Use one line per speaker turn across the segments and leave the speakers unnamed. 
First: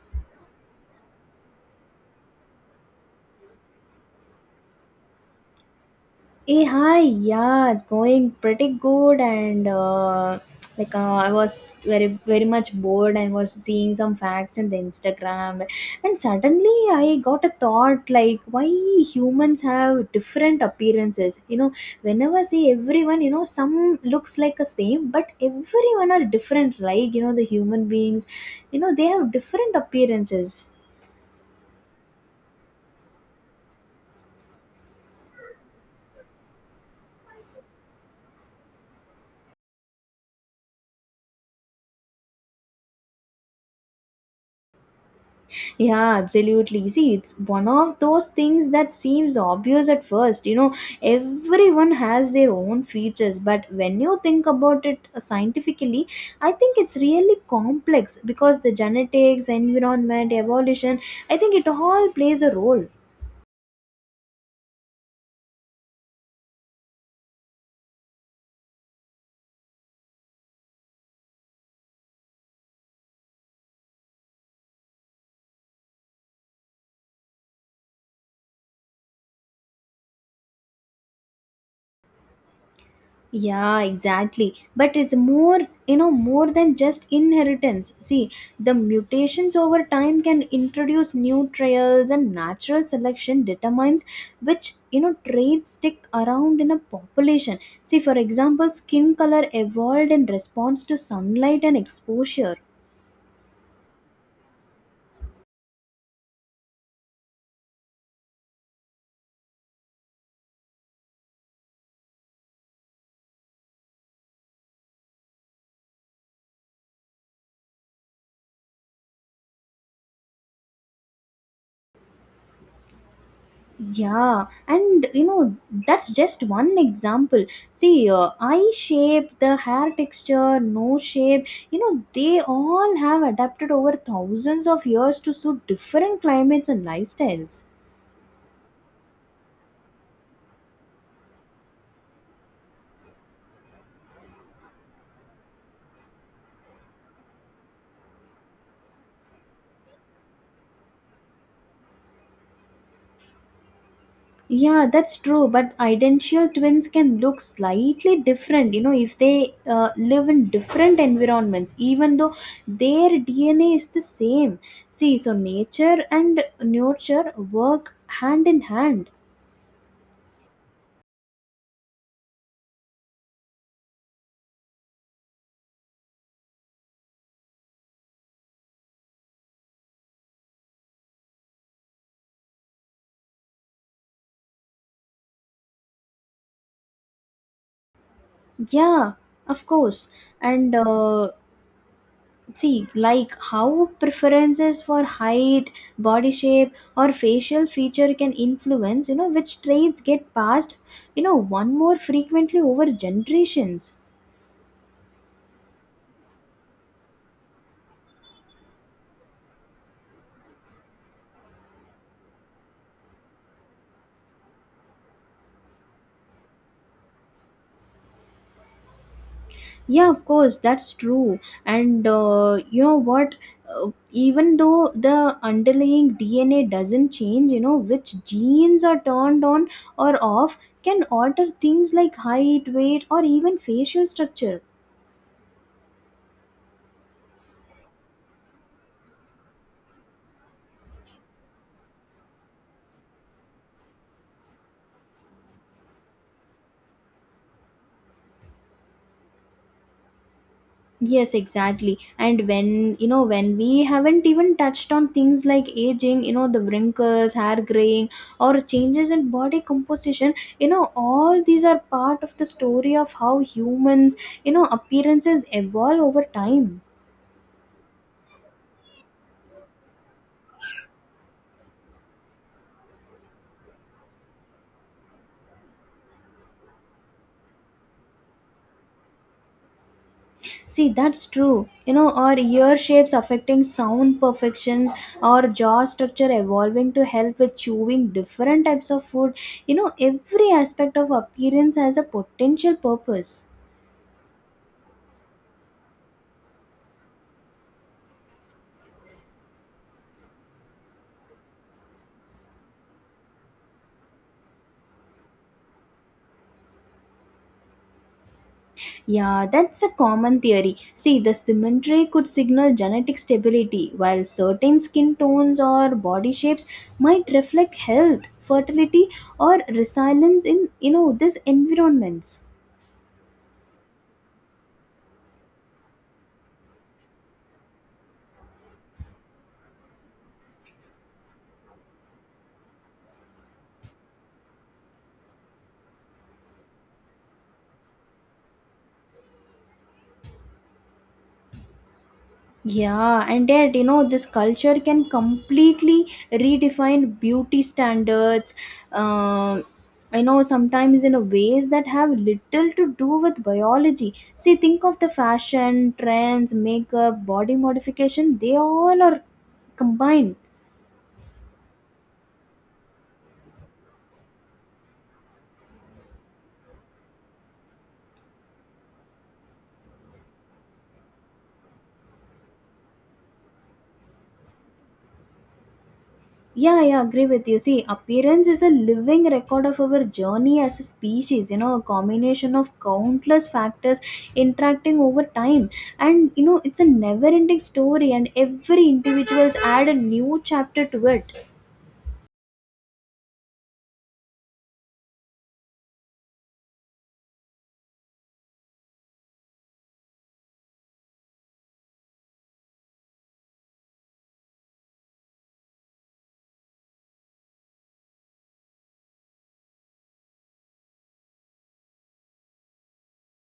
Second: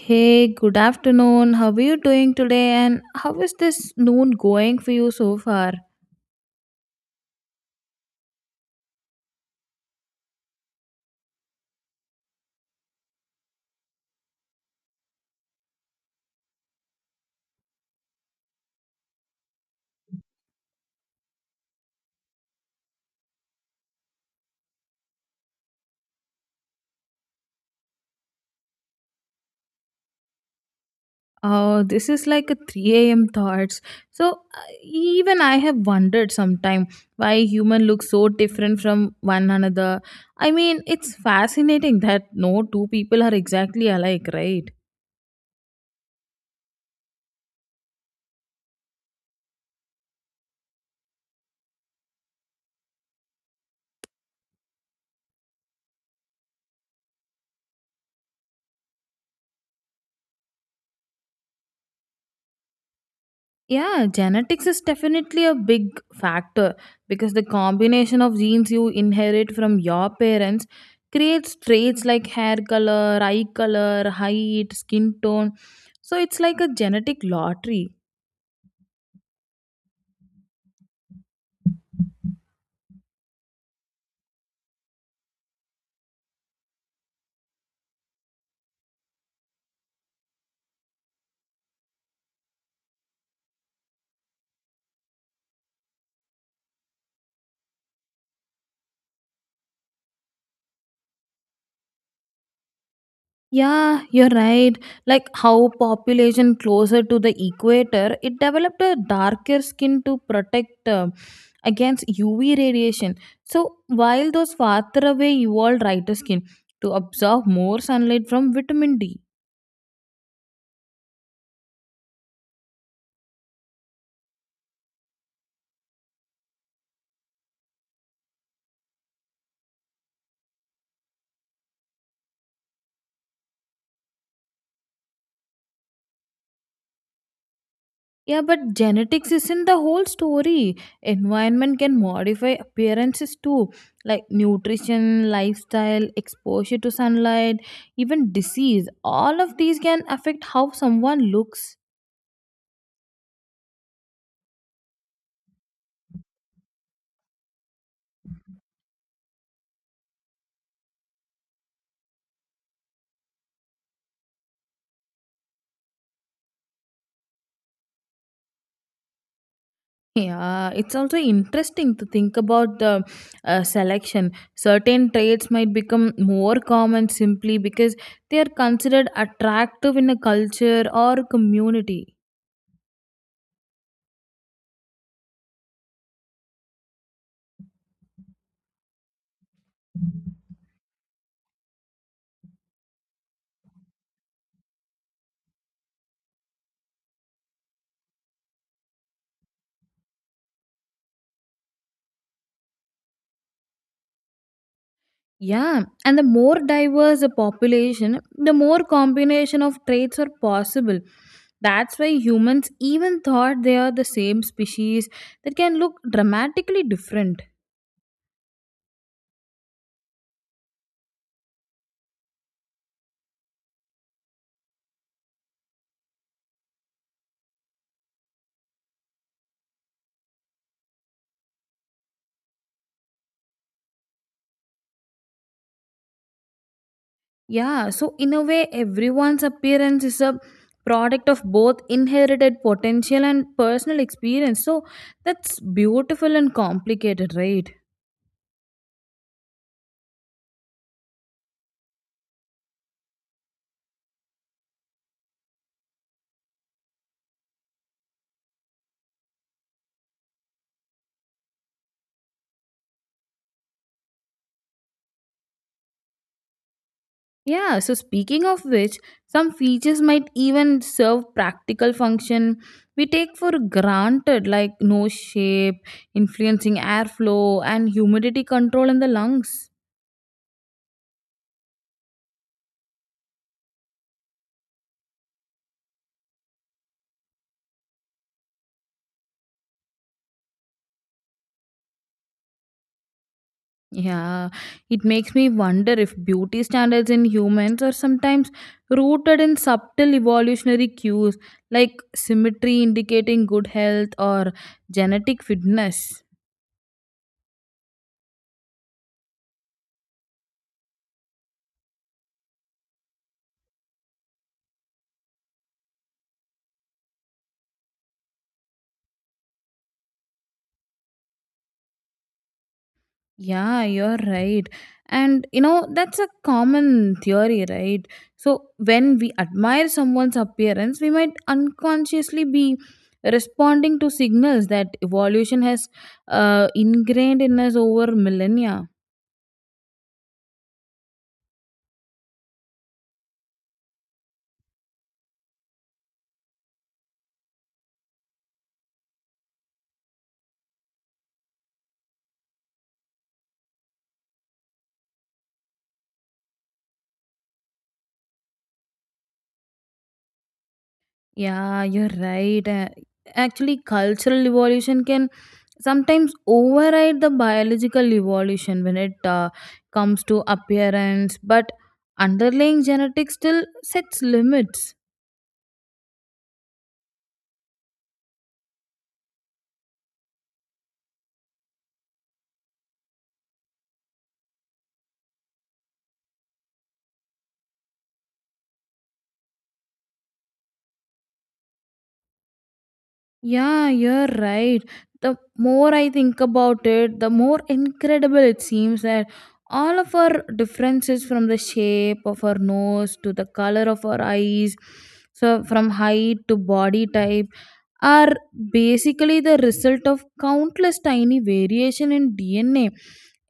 Hey, good afternoon. How are you doing today? And how is this noon going for you so far?
Hey, hi, yeah, it's going pretty good, and like I was very, very much bored. I was seeing some facts in the Instagram, and suddenly I got a thought like, why humans have different appearances? Whenever I see everyone, some looks like a same, but everyone are different, right? The human beings, they have different appearances.
Oh, this is like a 3 a.m. thoughts. Even I have wondered sometime why human looks so different from one another. I mean, it's fascinating that no two people are exactly alike, right?
Yeah, absolutely. See, it's one of those things that seems obvious at first. Everyone has their own features, but when you think about it scientifically, I think it's really complex because the genetics, environment, evolution, I think it all plays a role.
Yeah, genetics is definitely a big factor because the combination of genes you inherit from your parents creates traits like hair color, eye color, height, skin tone. So it's like a genetic lottery.
Yeah, exactly. But it's more, more than just inheritance. See, the mutations over time can introduce new trails, and natural selection determines which, traits stick around in a population. See, for example, skin color evolved in response to sunlight and exposure.
Yeah, you're right. Like how population closer to the equator, it developed a darker skin to protect against UV radiation. So while those farther away evolved lighter skin to absorb more sunlight from vitamin D.
Yeah, and that's just one example. See, eye shape, the hair texture, nose shape, they all have adapted over thousands of years to suit different climates and lifestyles.
Yeah, but genetics isn't the whole story. Environment can modify appearances too, like nutrition, lifestyle, exposure to sunlight, even disease. All of these can affect how someone looks.
Yeah, that's true, but identical twins can look slightly different, if they live in different environments, even though their DNA is the same. See, so nature and nurture work hand in hand.
Yeah, it's also interesting to think about the selection. Certain traits might become more common simply because they are considered attractive in a culture or community.
Yeah, of course. And see, like how preferences for height, body shape, or facial feature can influence, which traits get passed, one more frequently over generations.
Yeah, and the more diverse a population, the more combination of traits are possible. That's why humans even thought they are the same species that can look dramatically different.
Yeah, of course, that's true. And you know what? Even though the underlying DNA doesn't change, which genes are turned on or off can alter things like height, weight, or even facial structure.
Yeah, so in a way, everyone's appearance is a product of both inherited potential and personal experience. So that's beautiful and complicated, right?
Yes, exactly. And when we haven't even touched on things like aging, the wrinkles, hair graying, or changes in body composition, all these are part of the story of how humans, appearances evolve over time.
Yeah, so speaking of which, some features might even serve practical function we take for granted, like nose shape, influencing airflow, and humidity control in the lungs.
See, that's true. Our ear shapes affecting sound perfections, our jaw structure evolving to help with chewing different types of food. Every aspect of appearance has a potential purpose.
Yeah, it makes me wonder if beauty standards in humans are sometimes rooted in subtle evolutionary cues like symmetry indicating good health or genetic fitness.
Yeah, that's a common theory. See, the symmetry could signal genetic stability, while certain skin tones or body shapes might reflect health, fertility, or resilience in these environments.
Yeah, you're right. And you know, that's a common theory, right? So, when we admire someone's appearance, we might unconsciously be responding to signals that evolution has ingrained in us over millennia.
Yeah, and yet, this culture can completely redefine beauty standards. Um, I know sometimes in a ways that have little to do with biology. See, think of the fashion, trends, makeup, body modification, they all are combined.
Yeah, you're right. Actually, cultural evolution can sometimes override the biological evolution when it comes to appearance, but underlying genetics still sets limits.
Yeah, I agree with you. See, appearance is a living record of our journey as a species, a combination of countless factors interacting over time. And, it's a never ending story, and every individual's add a new chapter to it.
Yeah, you're right. The more I think about it, the more incredible it seems that all of our differences from the shape of our nose to the color of our eyes, so from height to body type are basically the result of countless tiny variation in DNA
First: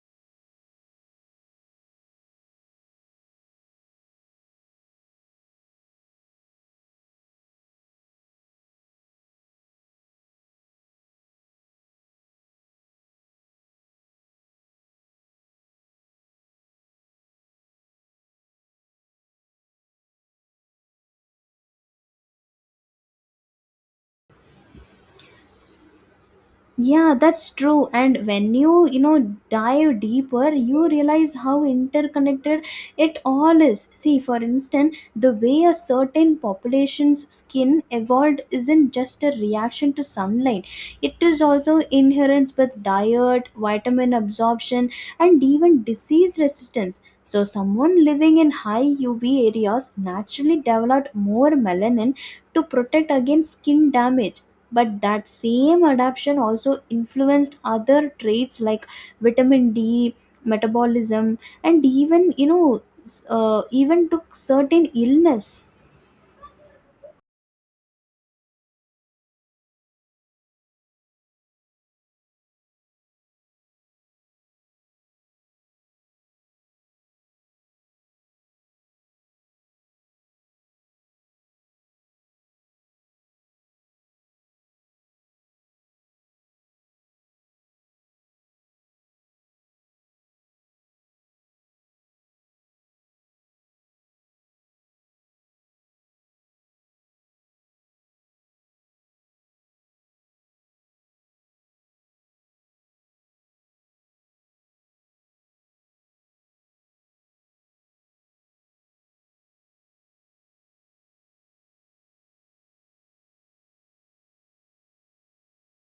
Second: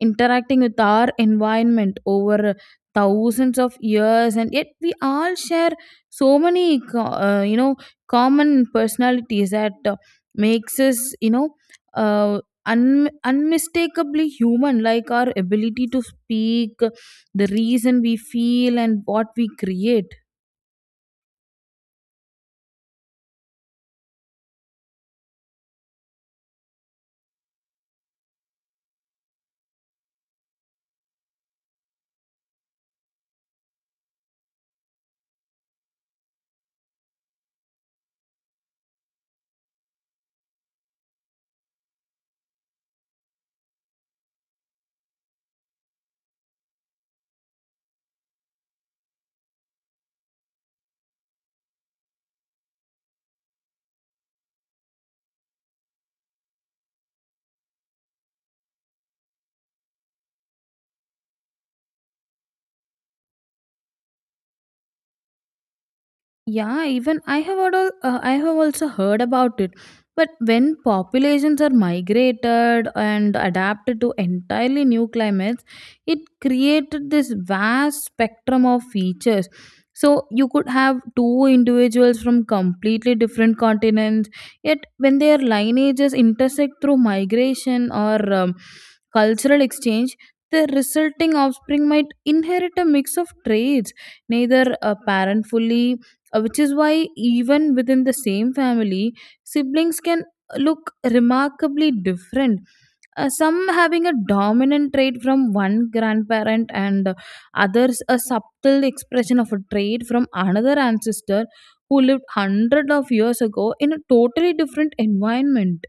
interacting with our environment over thousands of years, and yet we all share so many common personalities that makes us you know uh, un- unmistakably human, like our ability to speak, the reason we feel, and what we create.
Yeah, that's true. And when you, dive deeper, you realize how interconnected it all is. See, for instance, the way a certain population's skin evolved isn't just a reaction to sunlight, it is also inherence with diet, vitamin absorption, and even disease resistance. So, someone living in high UV areas naturally developed more melanin to protect against skin damage, but that same adaptation also influenced other traits like vitamin d metabolism and even you know s- even took certain illness.
Yeah, even I have heard, I have also heard about it. But when populations are migrated and adapted to entirely new climates, it created this vast spectrum of features. So you could have two individuals from completely different continents, yet when their lineages intersect through migration or cultural exchange, the resulting offspring might inherit a mix of traits neither a parent fully which is why even within the same family siblings can look remarkably different, some having a dominant trait from one grandparent and others a subtle expression of a trait from another ancestor who lived hundreds of years ago in a totally different environment.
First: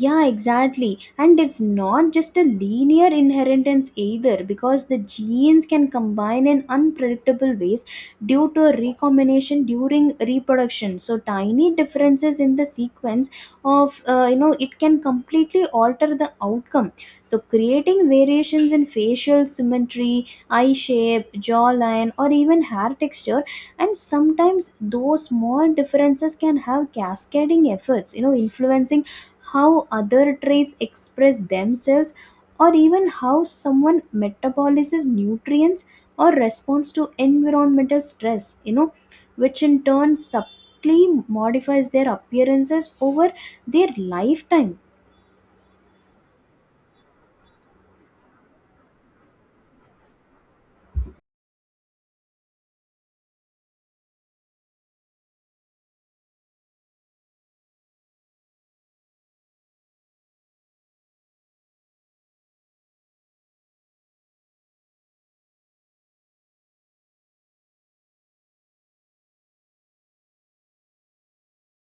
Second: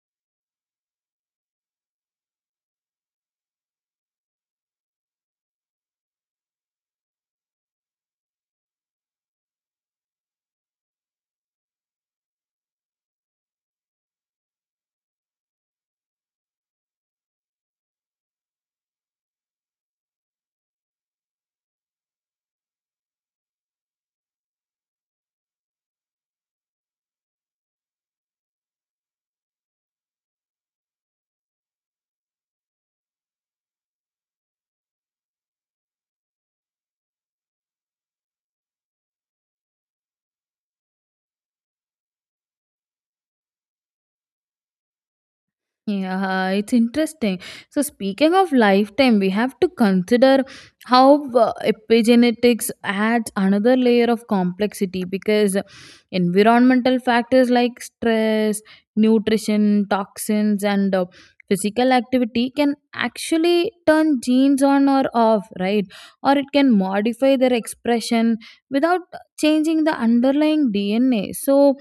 Yeah, exactly. And it's not just a linear inheritance either because the genes can combine in unpredictable ways due to recombination during reproduction. So tiny differences in the sequence of it can completely alter the outcome. So creating variations in facial symmetry, eye shape, jawline or even hair texture, and sometimes those small differences can have cascading efforts, influencing how other traits express themselves, or even how someone metabolizes nutrients or responds to environmental stress, which in turn subtly modifies their appearances over their lifetime.
Yeah, it's interesting. So, speaking of lifetime, we have to consider how epigenetics adds another layer of complexity because environmental factors like stress, nutrition, toxins, and physical activity can actually turn genes on or off, right? Or it can modify their expression without changing the underlying DNA. So,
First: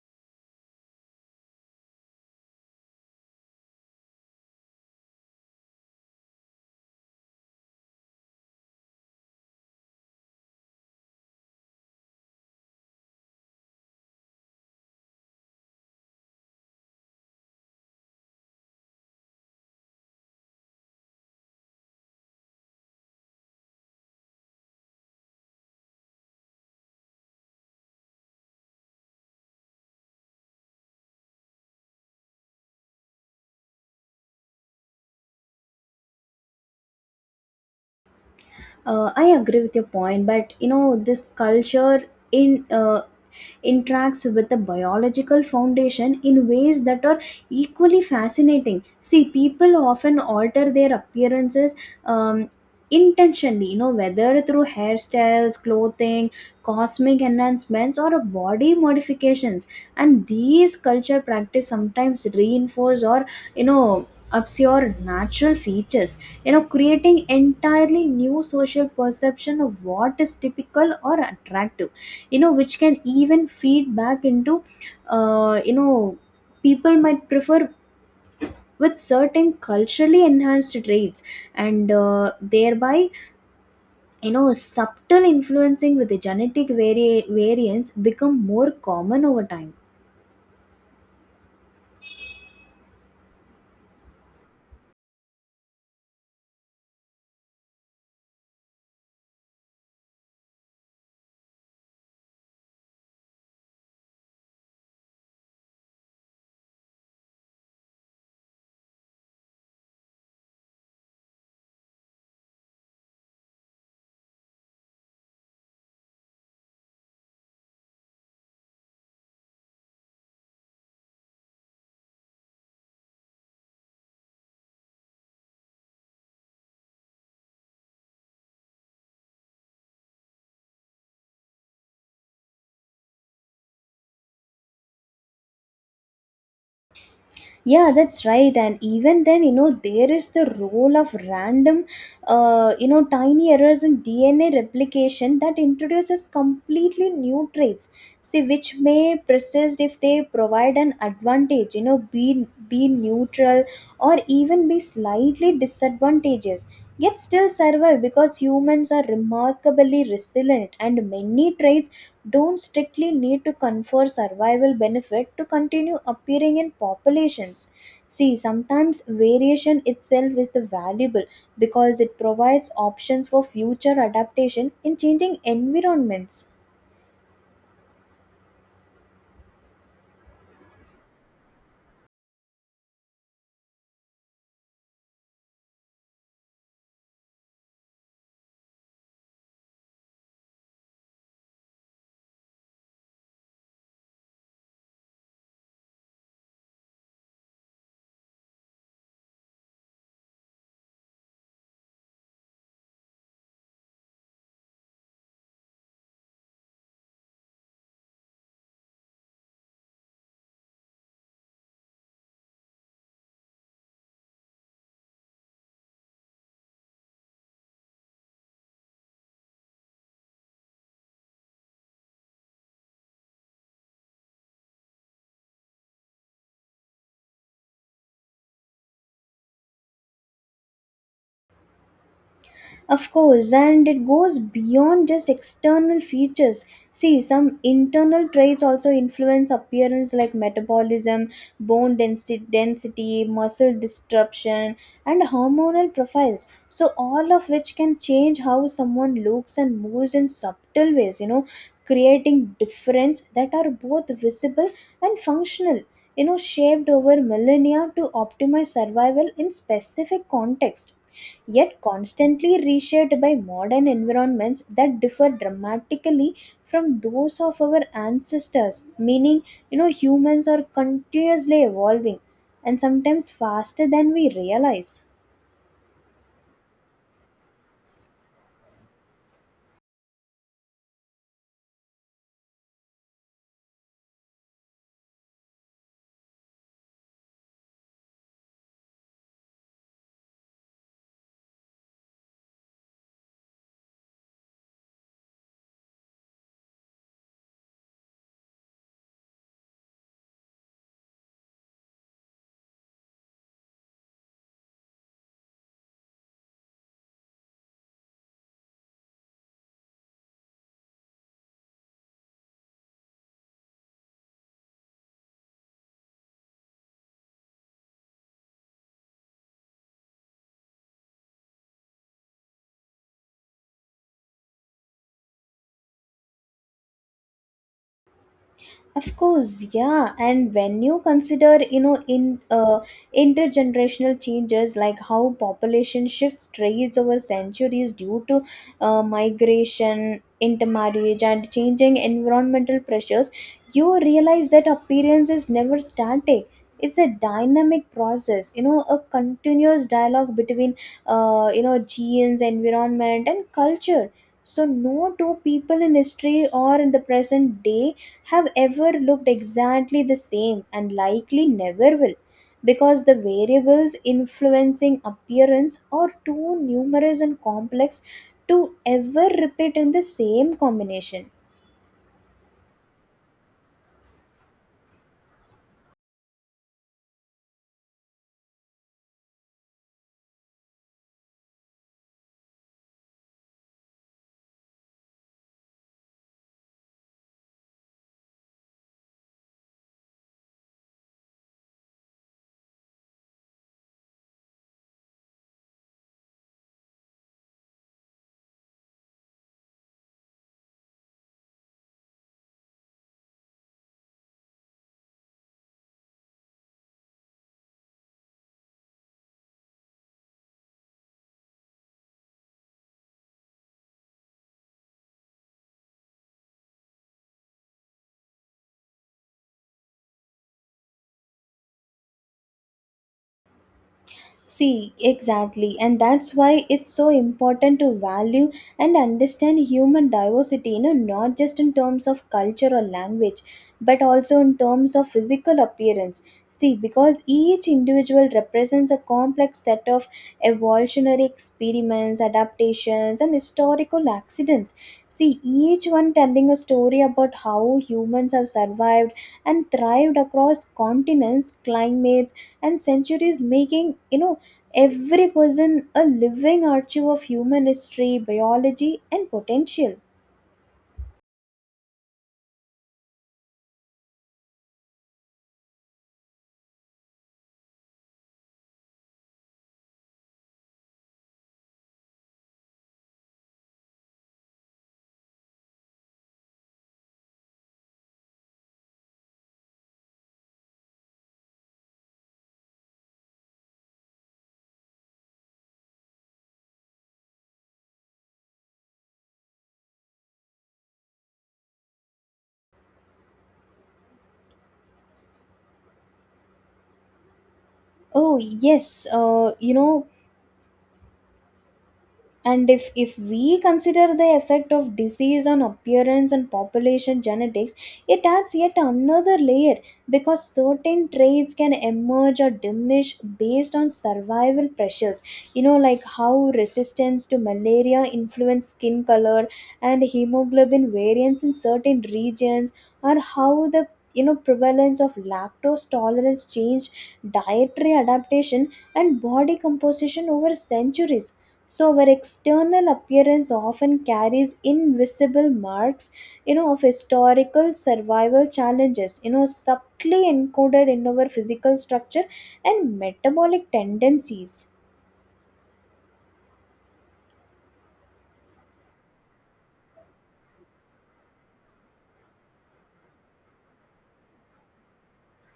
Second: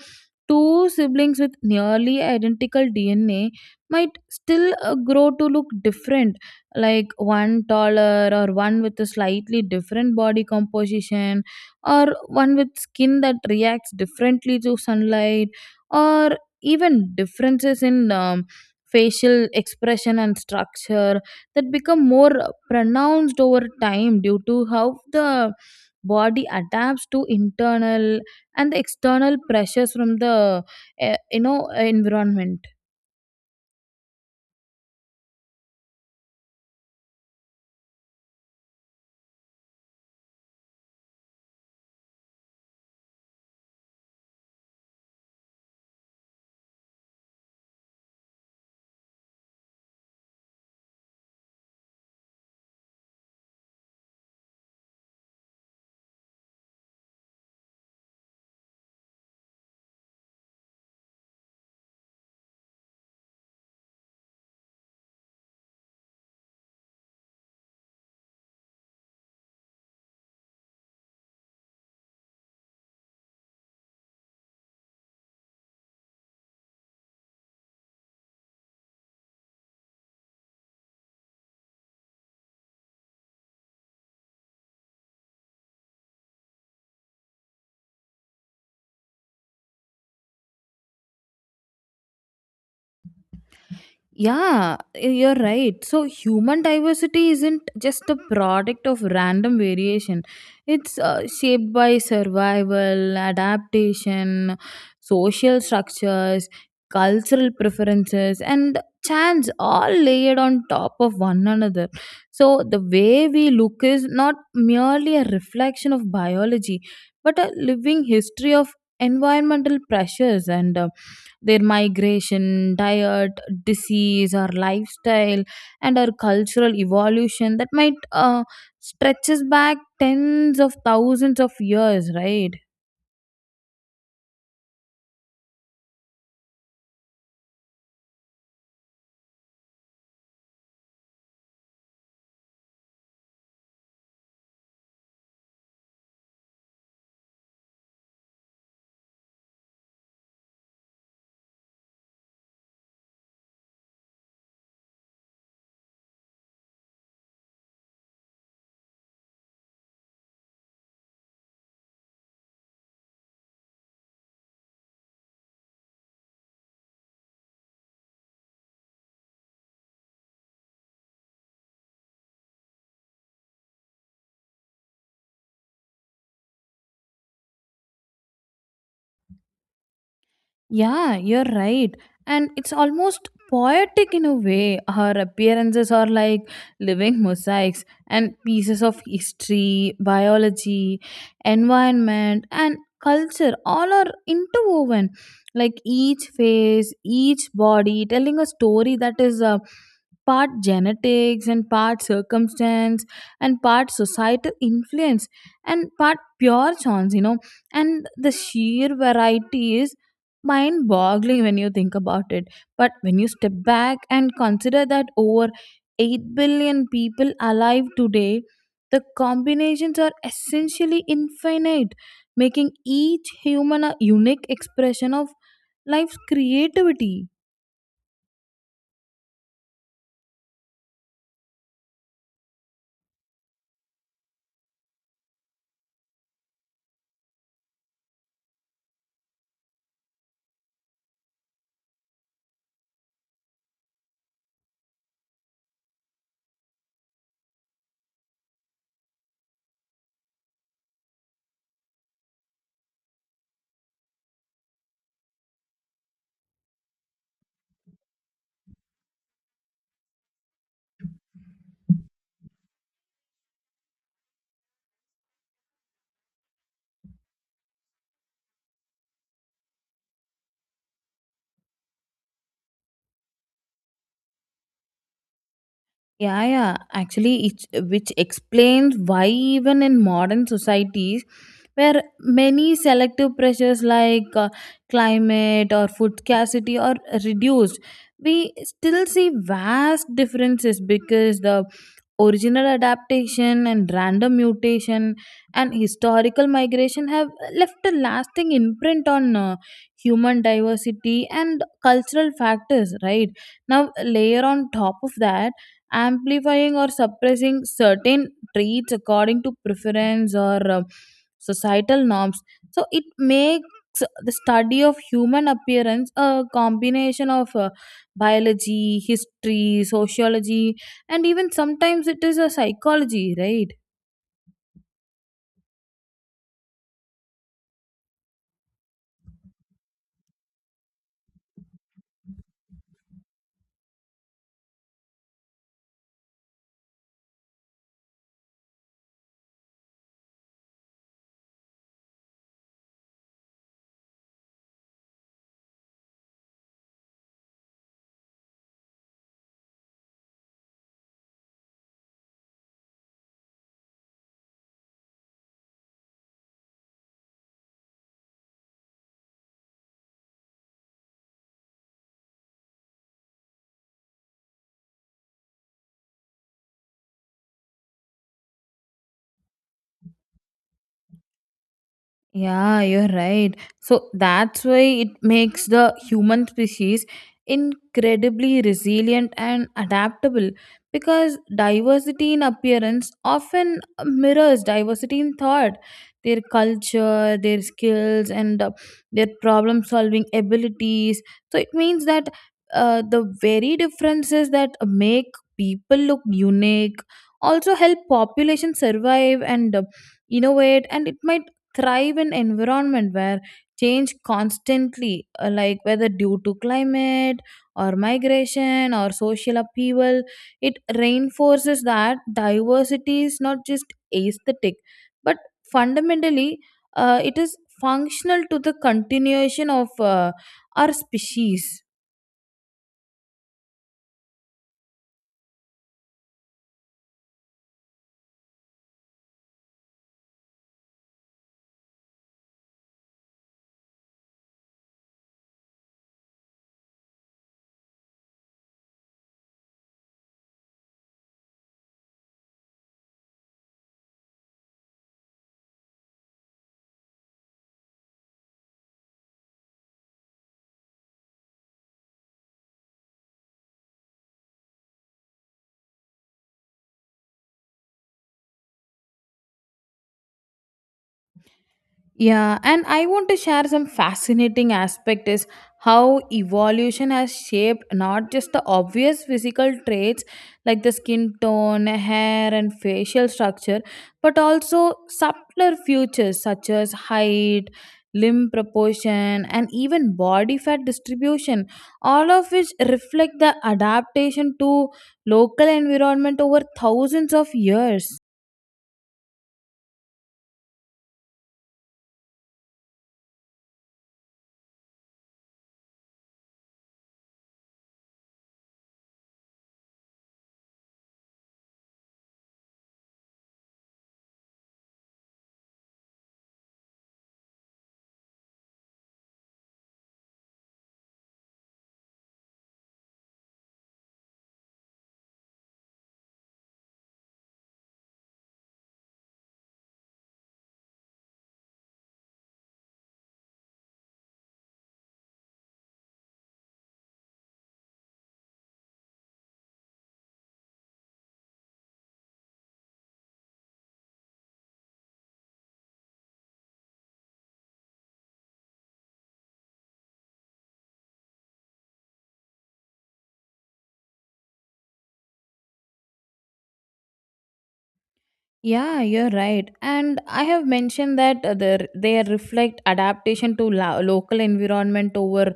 two siblings with nearly identical DNA might still grow to look different, like one taller or one with a slightly different body composition or one with skin that reacts differently to sunlight or even differences in facial expression and structure that become more pronounced over time due to how the body adapts to internal and the external pressures from the uh, you know environment.
I agree with your point, but this culture in interacts with the biological foundation in ways that are equally fascinating. See, people often alter their appearances um, intentionally, whether through hairstyles, clothing, cosmic enhancements, or body modifications. And these culture practice sometimes reinforce or obscure natural features, creating entirely new social perception of what is typical or attractive, which can even feed back into uh, you know people might prefer with certain culturally enhanced traits, and thereby subtle influencing with the genetic variants become more common over time.
Yeah, you're right. So, human diversity isn't just a product of random variation, it's shaped by survival, adaptation, social structures, cultural preferences, and chance all layered on top of one another. So, the way we look is not merely a reflection of biology, but a living history of environmental pressures and their migration, diet, disease, or lifestyle, and our cultural evolution that might stretches back tens of thousands of years, right?
Yeah, that's right. And even then, there is the role of random tiny errors in DNA replication that introduces completely new traits. See, which may persist if they provide an advantage, be neutral or even be slightly disadvantageous, yet still survive because humans are remarkably resilient and many traits don't strictly need to confer survival benefit to continue appearing in populations. See, sometimes variation itself is the valuable because it provides options for future adaptation in changing environments.
Yeah, you're right. And it's almost poetic in a way. Her appearances are like living mosaics and pieces of history, biology, environment, and culture. All are interwoven. Like each face, each body telling a story that is part genetics and part circumstance and part societal influence and part pure chance, you know. And the sheer variety is mind boggling when you think about it. But when you step back and consider that over 8 billion people alive today, the combinations are essentially infinite, making each human a unique expression of life's creativity.
Of course, and it goes beyond just external features. See, some internal traits also influence appearance like metabolism, bone density, muscle disruption, and hormonal profiles. So, all of which can change how someone looks and moves in subtle ways, creating difference that are both visible and functional. Shaped over millennia to optimize survival in specific context, yet constantly reshaped by modern environments that differ dramatically from those of our ancestors, meaning humans are continuously evolving, and sometimes faster than we realize.
Yeah, yeah. Actually, it's which explains why even in modern societies, where many selective pressures like climate or food scarcity are reduced, we still see vast differences because the original adaptation and random mutation and historical migration have left a lasting imprint on human diversity and cultural factors. Right now, layer on top of that amplifying or suppressing certain traits according to preference or societal norms. So it makes the study of human appearance a combination of biology, history, sociology, and even sometimes it is a psychology, right?
Of course, yeah. And when you consider, in intergenerational changes like how population shifts trades over centuries due to migration, intermarriage, and changing environmental pressures, you realize that appearance is never static. It's a dynamic process, a continuous dialogue between, genes, environment, and culture. So, no two people in history or in the present day have ever looked exactly the same and likely never will, because the variables influencing appearance are too numerous and complex to ever repeat in the same combination.
Yeah, you're right. So that's why it makes the human species incredibly resilient and adaptable because diversity in appearance often mirrors diversity in thought. Their culture, their skills, and their problem solving abilities. So it means that the very differences that make people look unique also help population survive and innovate, and it might thrive in environment where change constantly, like whether due to climate or migration or social upheaval, it reinforces that diversity is not just aesthetic but fundamentally, it is functional to the continuation of our species.
See, exactly, and that's why it's so important to value and understand human diversity, not just in terms of culture or language, but also in terms of physical appearance. See, because each individual represents a complex set of evolutionary experiments, adaptations, and historical accidents. See, each one telling a story about how humans have survived and thrived across continents, climates, and centuries, making every person a living archive of human history, biology, and potential.
Yeah, and I want to share some fascinating aspect is how evolution has shaped not just the obvious physical traits like the skin tone, hair and facial structure, but also subtler features such as height, limb proportion and even body fat distribution, all of which reflect the adaptation to local environment over thousands of years.
Oh, yes, and if we consider the effect of disease on appearance and population genetics, it adds yet another layer because certain traits can emerge or diminish based on survival pressures, like how resistance to malaria influence skin color and hemoglobin variance in certain regions, or how the prevalence of lactose tolerance changed dietary adaptation and body composition over centuries. So our external appearance often carries invisible marks, of historical survival challenges, subtly encoded in our physical structure and metabolic tendencies.
Yeah, you're right. And I have mentioned that they reflect adaptation to local environment over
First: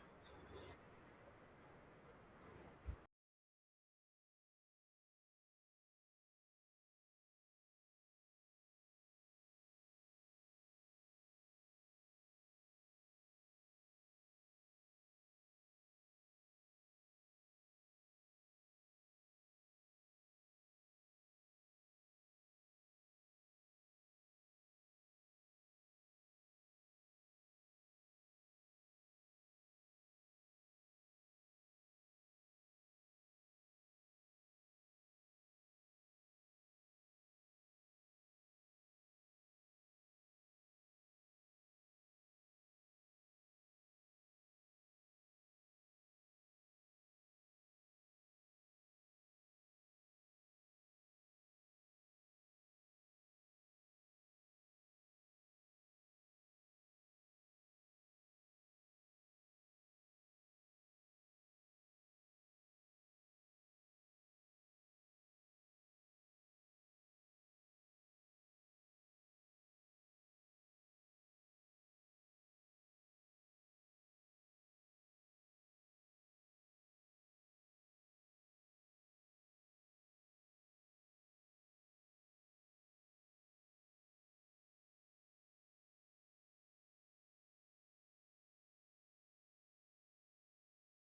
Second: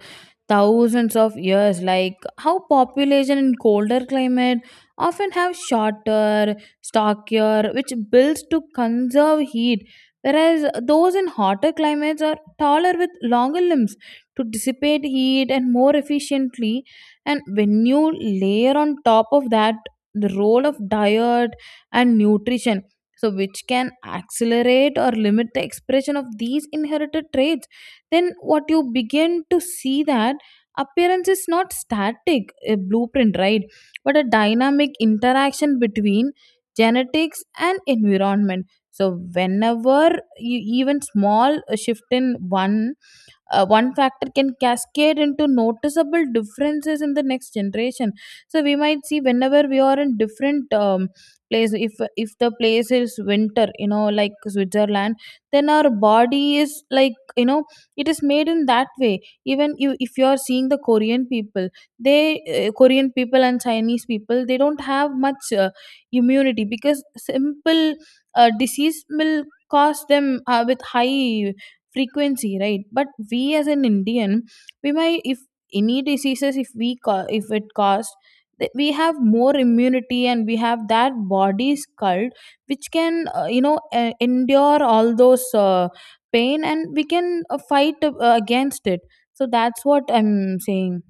thousands of years, like how population in colder climate often have shorter, stockier, which builds to conserve heat, whereas those in hotter climates are taller with longer limbs to dissipate heat and more efficiently. And when you layer on top of that the role of diet and nutrition, so which can accelerate or limit the expression of these inherited traits, then what you begin to see that appearance is not static a blueprint, right, but a dynamic interaction between genetics and environment. So whenever you, even small shift in one one factor can cascade into noticeable differences in the next generation. So we might see whenever we are in different place, if the place is winter, you know, like Switzerland, then our body is like, you know, it is made in that way. Even you, if you are seeing the Korean people, they, Korean people and Chinese people, they don't have much immunity because simple disease will cause them with high frequency, right? But we as an Indian, we might, if any diseases, if it caused we have more immunity and we have that body skull which can, endure all those pain, and we can fight against it. So that's what I'm saying.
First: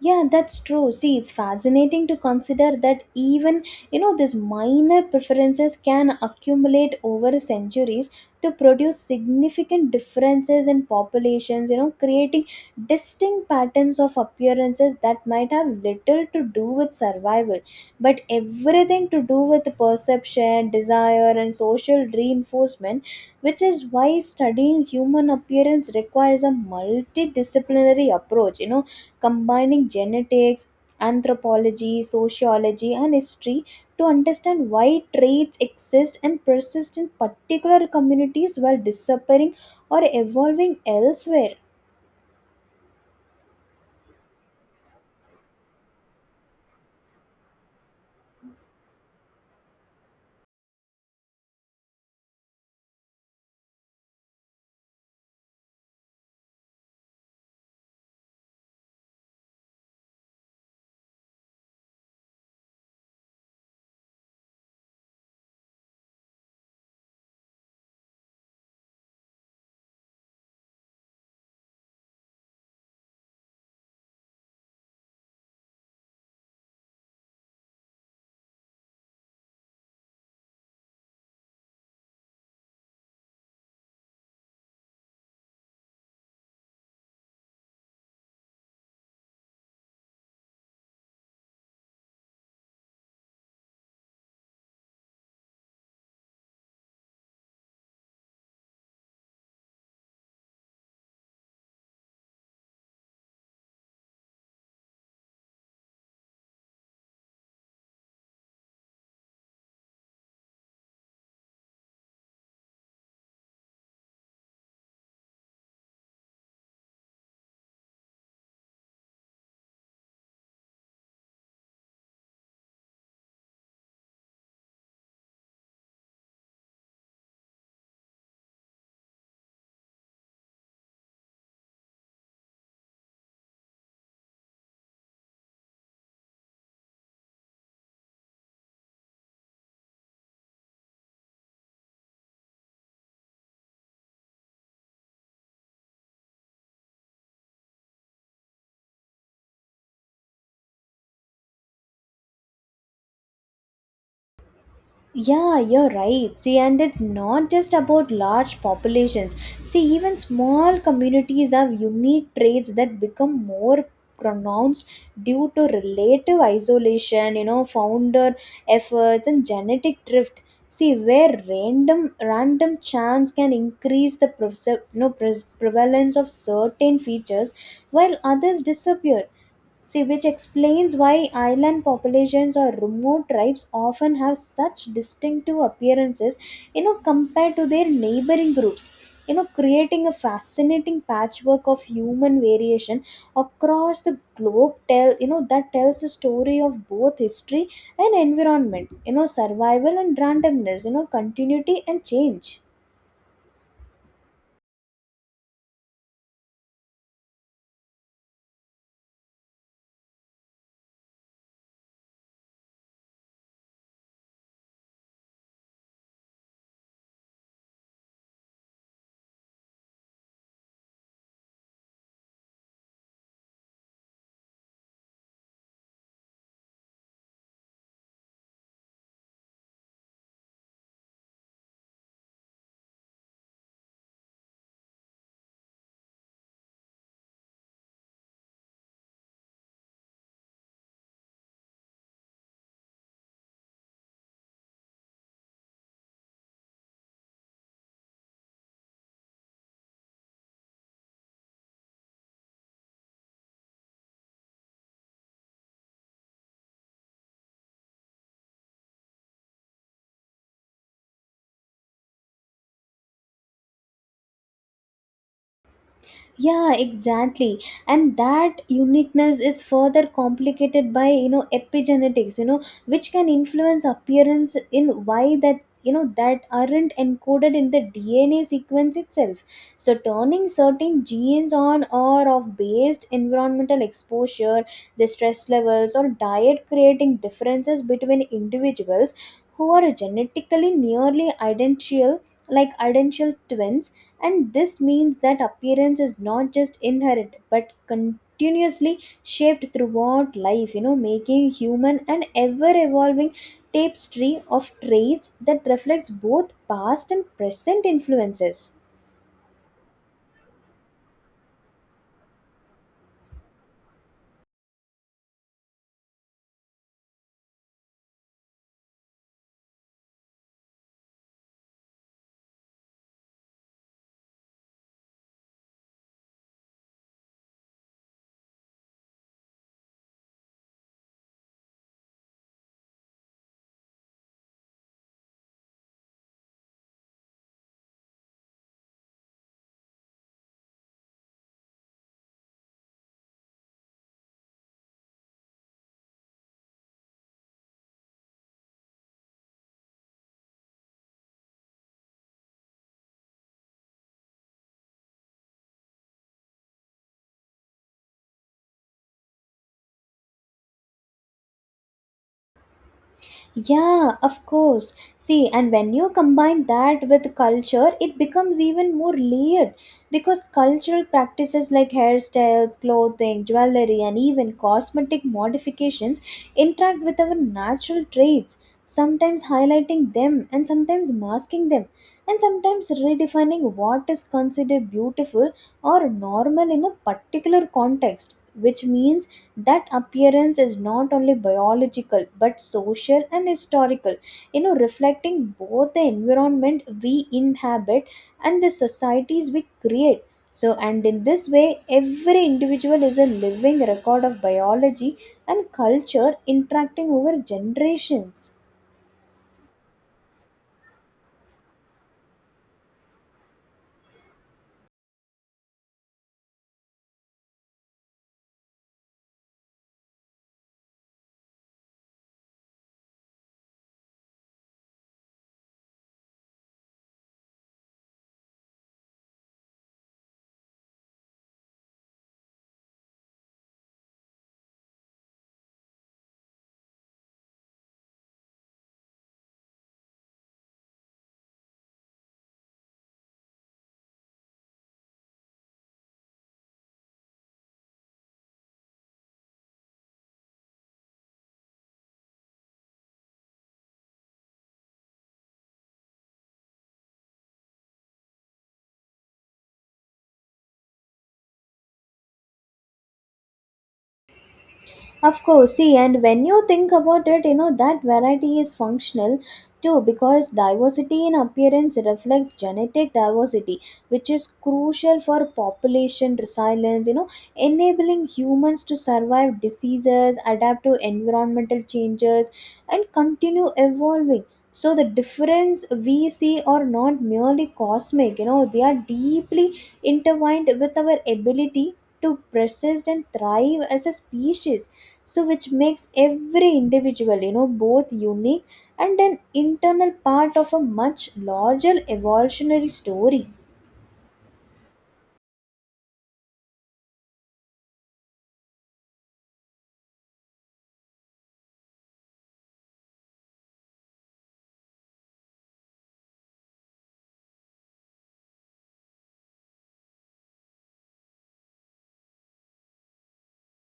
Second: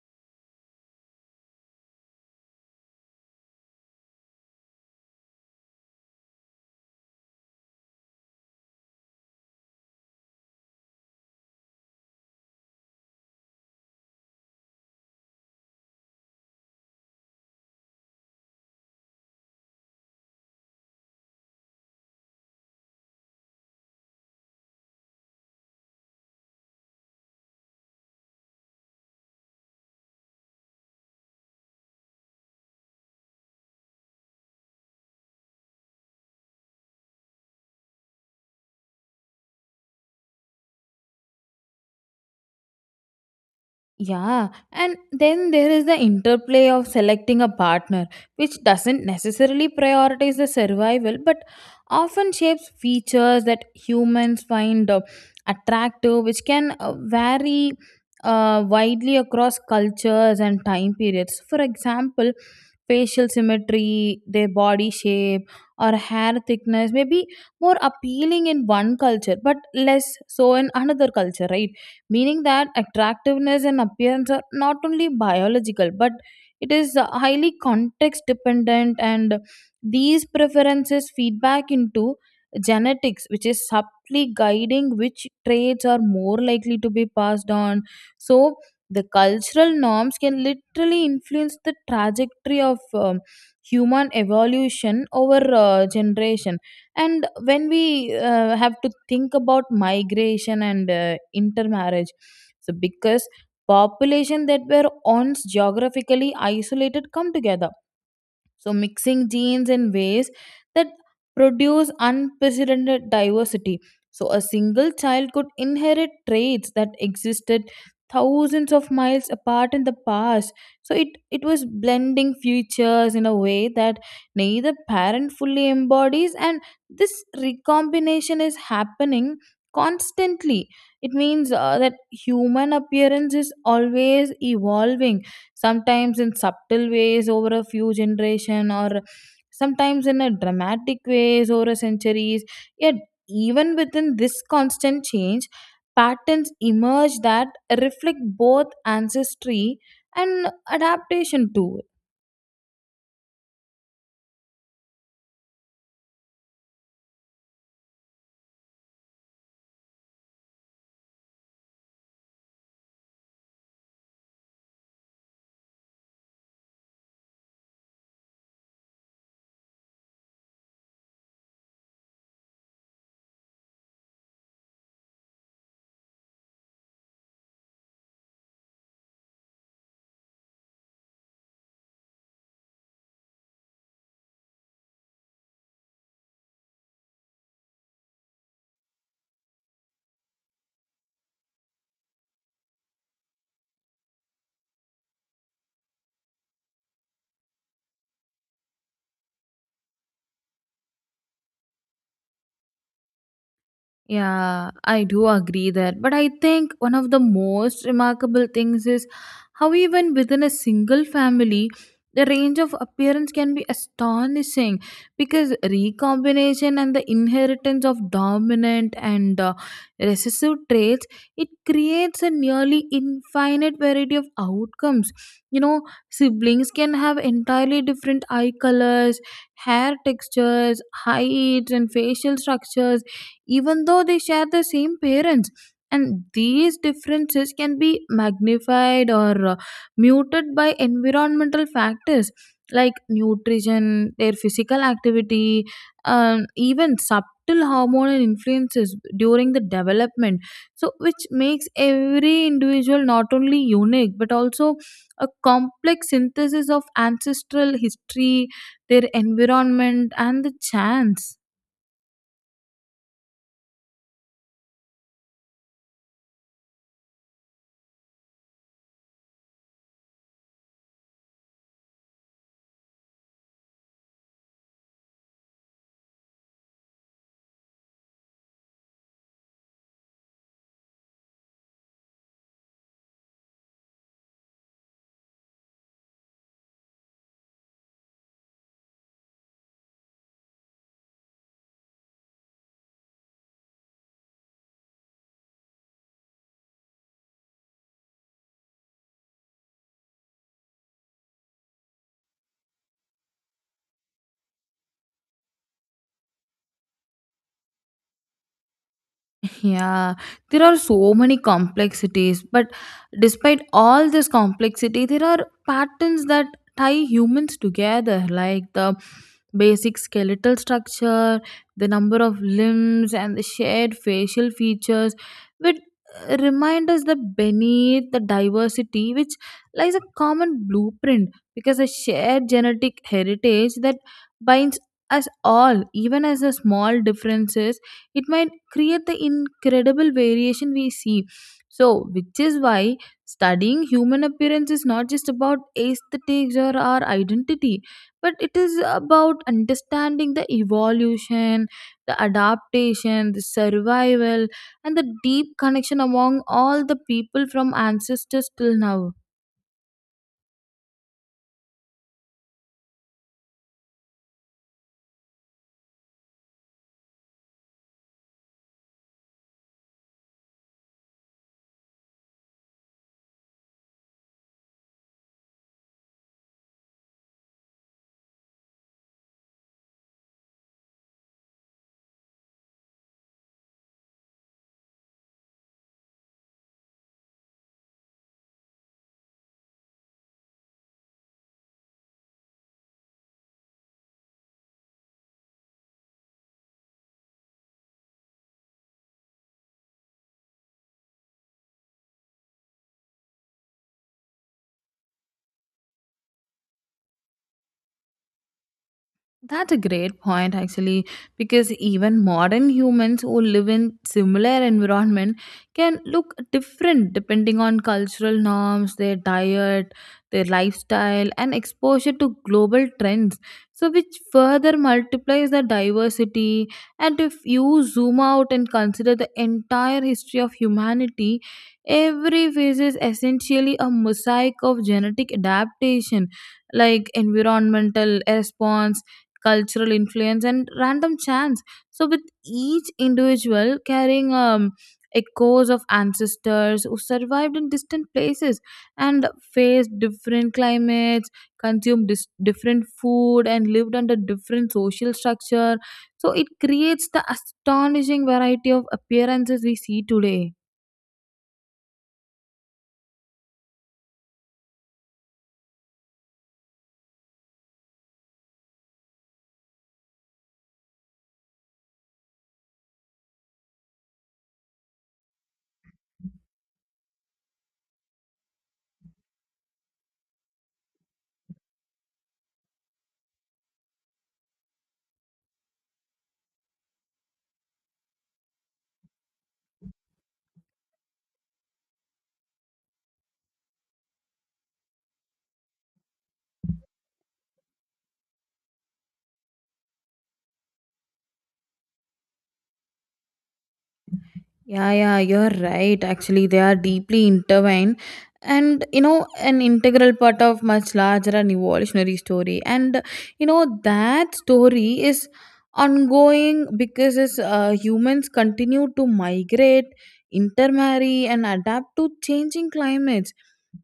Yeah, that's true. See, it's fascinating to consider that even, these minor preferences can accumulate over centuries to produce significant differences in populations, creating distinct patterns of appearances that might have little to do with survival, but everything to do with perception, desire, and social reinforcement, which is why studying human appearance requires a multidisciplinary approach, combining genetics, anthropology, sociology, and history to understand why traits exist and persist in particular communities while disappearing or evolving elsewhere.
Yeah, and then there is the interplay of selecting a partner, which doesn't necessarily prioritize the survival but often shapes features that humans find attractive, which can vary widely across cultures and time periods. For example, facial symmetry, their body shape, or hair thickness may be more appealing in one culture but less so in another culture, right? Meaning that attractiveness and appearance are not only biological but it is highly context dependent, and these preferences feedback into genetics, which is subtly guiding which traits are more likely to be passed on. So, the cultural norms can literally influence the trajectory of human evolution over generation. And when we have to think about migration and intermarriage, so because population that were once geographically isolated come together, so mixing genes in ways that produce unprecedented diversity. So, a single child could inherit traits that existed thousands of miles apart in the past. So, it was blending futures in a way that neither parent fully embodies, and this recombination is happening constantly. It means that human appearance is always evolving, sometimes in subtle ways over a few generation or sometimes in a dramatic ways over a centuries, yet even within this constant change patterns emerge that reflect both ancestry and adaptation too.
Yeah, you're right. See, and it's not just about large populations. See, even small communities have unique traits that become more pronounced due to relative isolation, founder efforts and genetic drift. See, where random chance can increase the prevalence of certain features while others disappear. See, which explains why island populations or remote tribes often have such distinctive appearances, compared to their neighboring groups, creating a fascinating patchwork of human variation across the globe. Tell you know That tells a story of both history and environment, survival and randomness, continuity and change.
Yeah, I do agree that. But I think one of the most remarkable things is how, even within a single family, the range of appearance can be astonishing because recombination and the inheritance of dominant and recessive traits, it creates a nearly infinite variety of outcomes. You know, siblings can have entirely different eye colors, hair textures, heights, and facial structures, even though they share the same parents. And these differences can be magnified or muted by environmental factors like nutrition, their physical activity, even subtle hormonal influences during the development. So, which makes every individual not only unique but also a complex synthesis of ancestral history, their environment, and the chance.
Yeah, exactly. And that uniqueness is further complicated by epigenetics, which can influence appearance in why that you know that aren't encoded in the DNA sequence itself, so turning certain genes on or off based environmental exposure, the stress levels or diet, creating differences between individuals who are genetically nearly identical, like identical twins. And this means that appearance is not just inherent but continuously shaped throughout life, making human an ever evolving tapestry of traits that reflects both past and present influences.
Yeah, there are so many complexities, but despite all this complexity, there are patterns that tie humans together, like the basic skeletal structure, the number of limbs, and the shared facial features, which remind us that beneath the diversity, which lies a common blueprint, because a shared genetic heritage that binds us all, even as the small differences, it might create the incredible variation we see. So, which is why studying human appearance is not just about aesthetics or our identity, but it is about understanding the evolution, the adaptation, the survival, and the deep connection among all the people from ancestors till now.
Yeah, of course. See, and when you combine that with culture, it becomes even more layered because cultural practices like hairstyles, clothing, jewelry, and even cosmetic modifications interact with our natural traits, sometimes highlighting them and sometimes masking them, and sometimes redefining what is considered beautiful or normal in a particular context, which means that appearance is not only biological but social and historical, reflecting both the environment we inhabit and the societies we create. So, and in this way, every individual is a living record of biology and culture interacting over generations.
That's a great point actually because even modern humans who live in similar environment can look different depending on cultural norms, their diet, their lifestyle and exposure to global trends. So which further multiplies the diversity, and if you zoom out and consider the entire history of humanity, every phase is essentially a mosaic of genetic adaptation, like environmental response, cultural influence, and random chance. So, with each individual carrying echoes of ancestors who survived in distant places and faced different climates, consumed different food, and lived under different social structure. So, it creates the astonishing variety of appearances we see today.
Of course, see, and when you think about it, that variety is functional too, because diversity in appearance reflects genetic diversity, which is crucial for population resilience, enabling humans to survive diseases, adapt to environmental changes, and continue evolving. So, the difference we see are not merely cosmic, they are deeply intertwined with our ability to persist and thrive as a species. So, which makes every individual, both unique and an internal part of a much larger evolutionary story.
Yeah, yeah, you're right. Actually, they are deeply intertwined and, you know, an integral part of much larger and evolutionary story. And, you know, that story is ongoing because humans continue to migrate, intermarry, and adapt to changing climates,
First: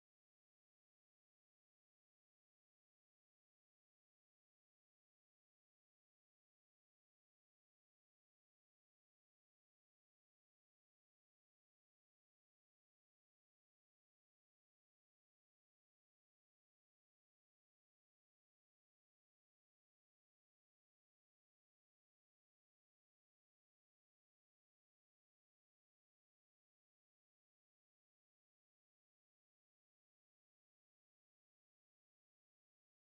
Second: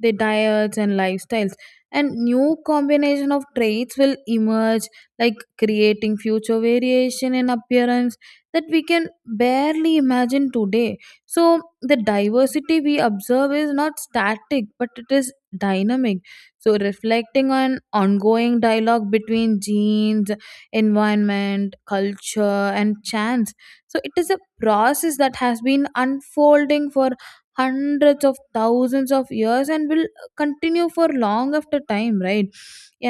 their diets and lifestyles. And new combination of traits will emerge, like creating future variation in appearance that we can barely imagine today. So, the diversity we observe is not static but it is dynamic. So, reflecting on ongoing dialogue between genes, environment, culture, and chance. So, it is a process that has been unfolding for hundreds of thousands of years and will continue for long after time, right?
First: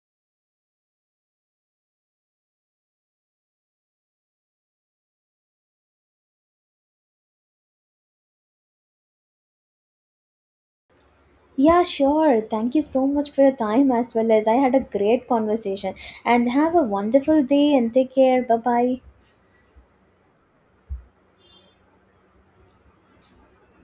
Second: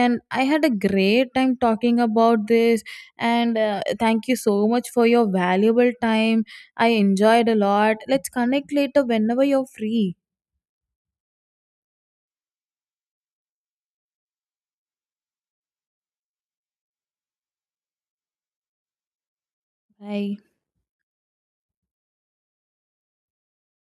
And I had a great time talking about this, and thank you so much for your valuable time. I enjoyed a lot. Let's connect later whenever you're free.
Yeah, sure. Thank you so much for your time as well as I had a great conversation. And have a wonderful day and take care. Bye bye.
Bye.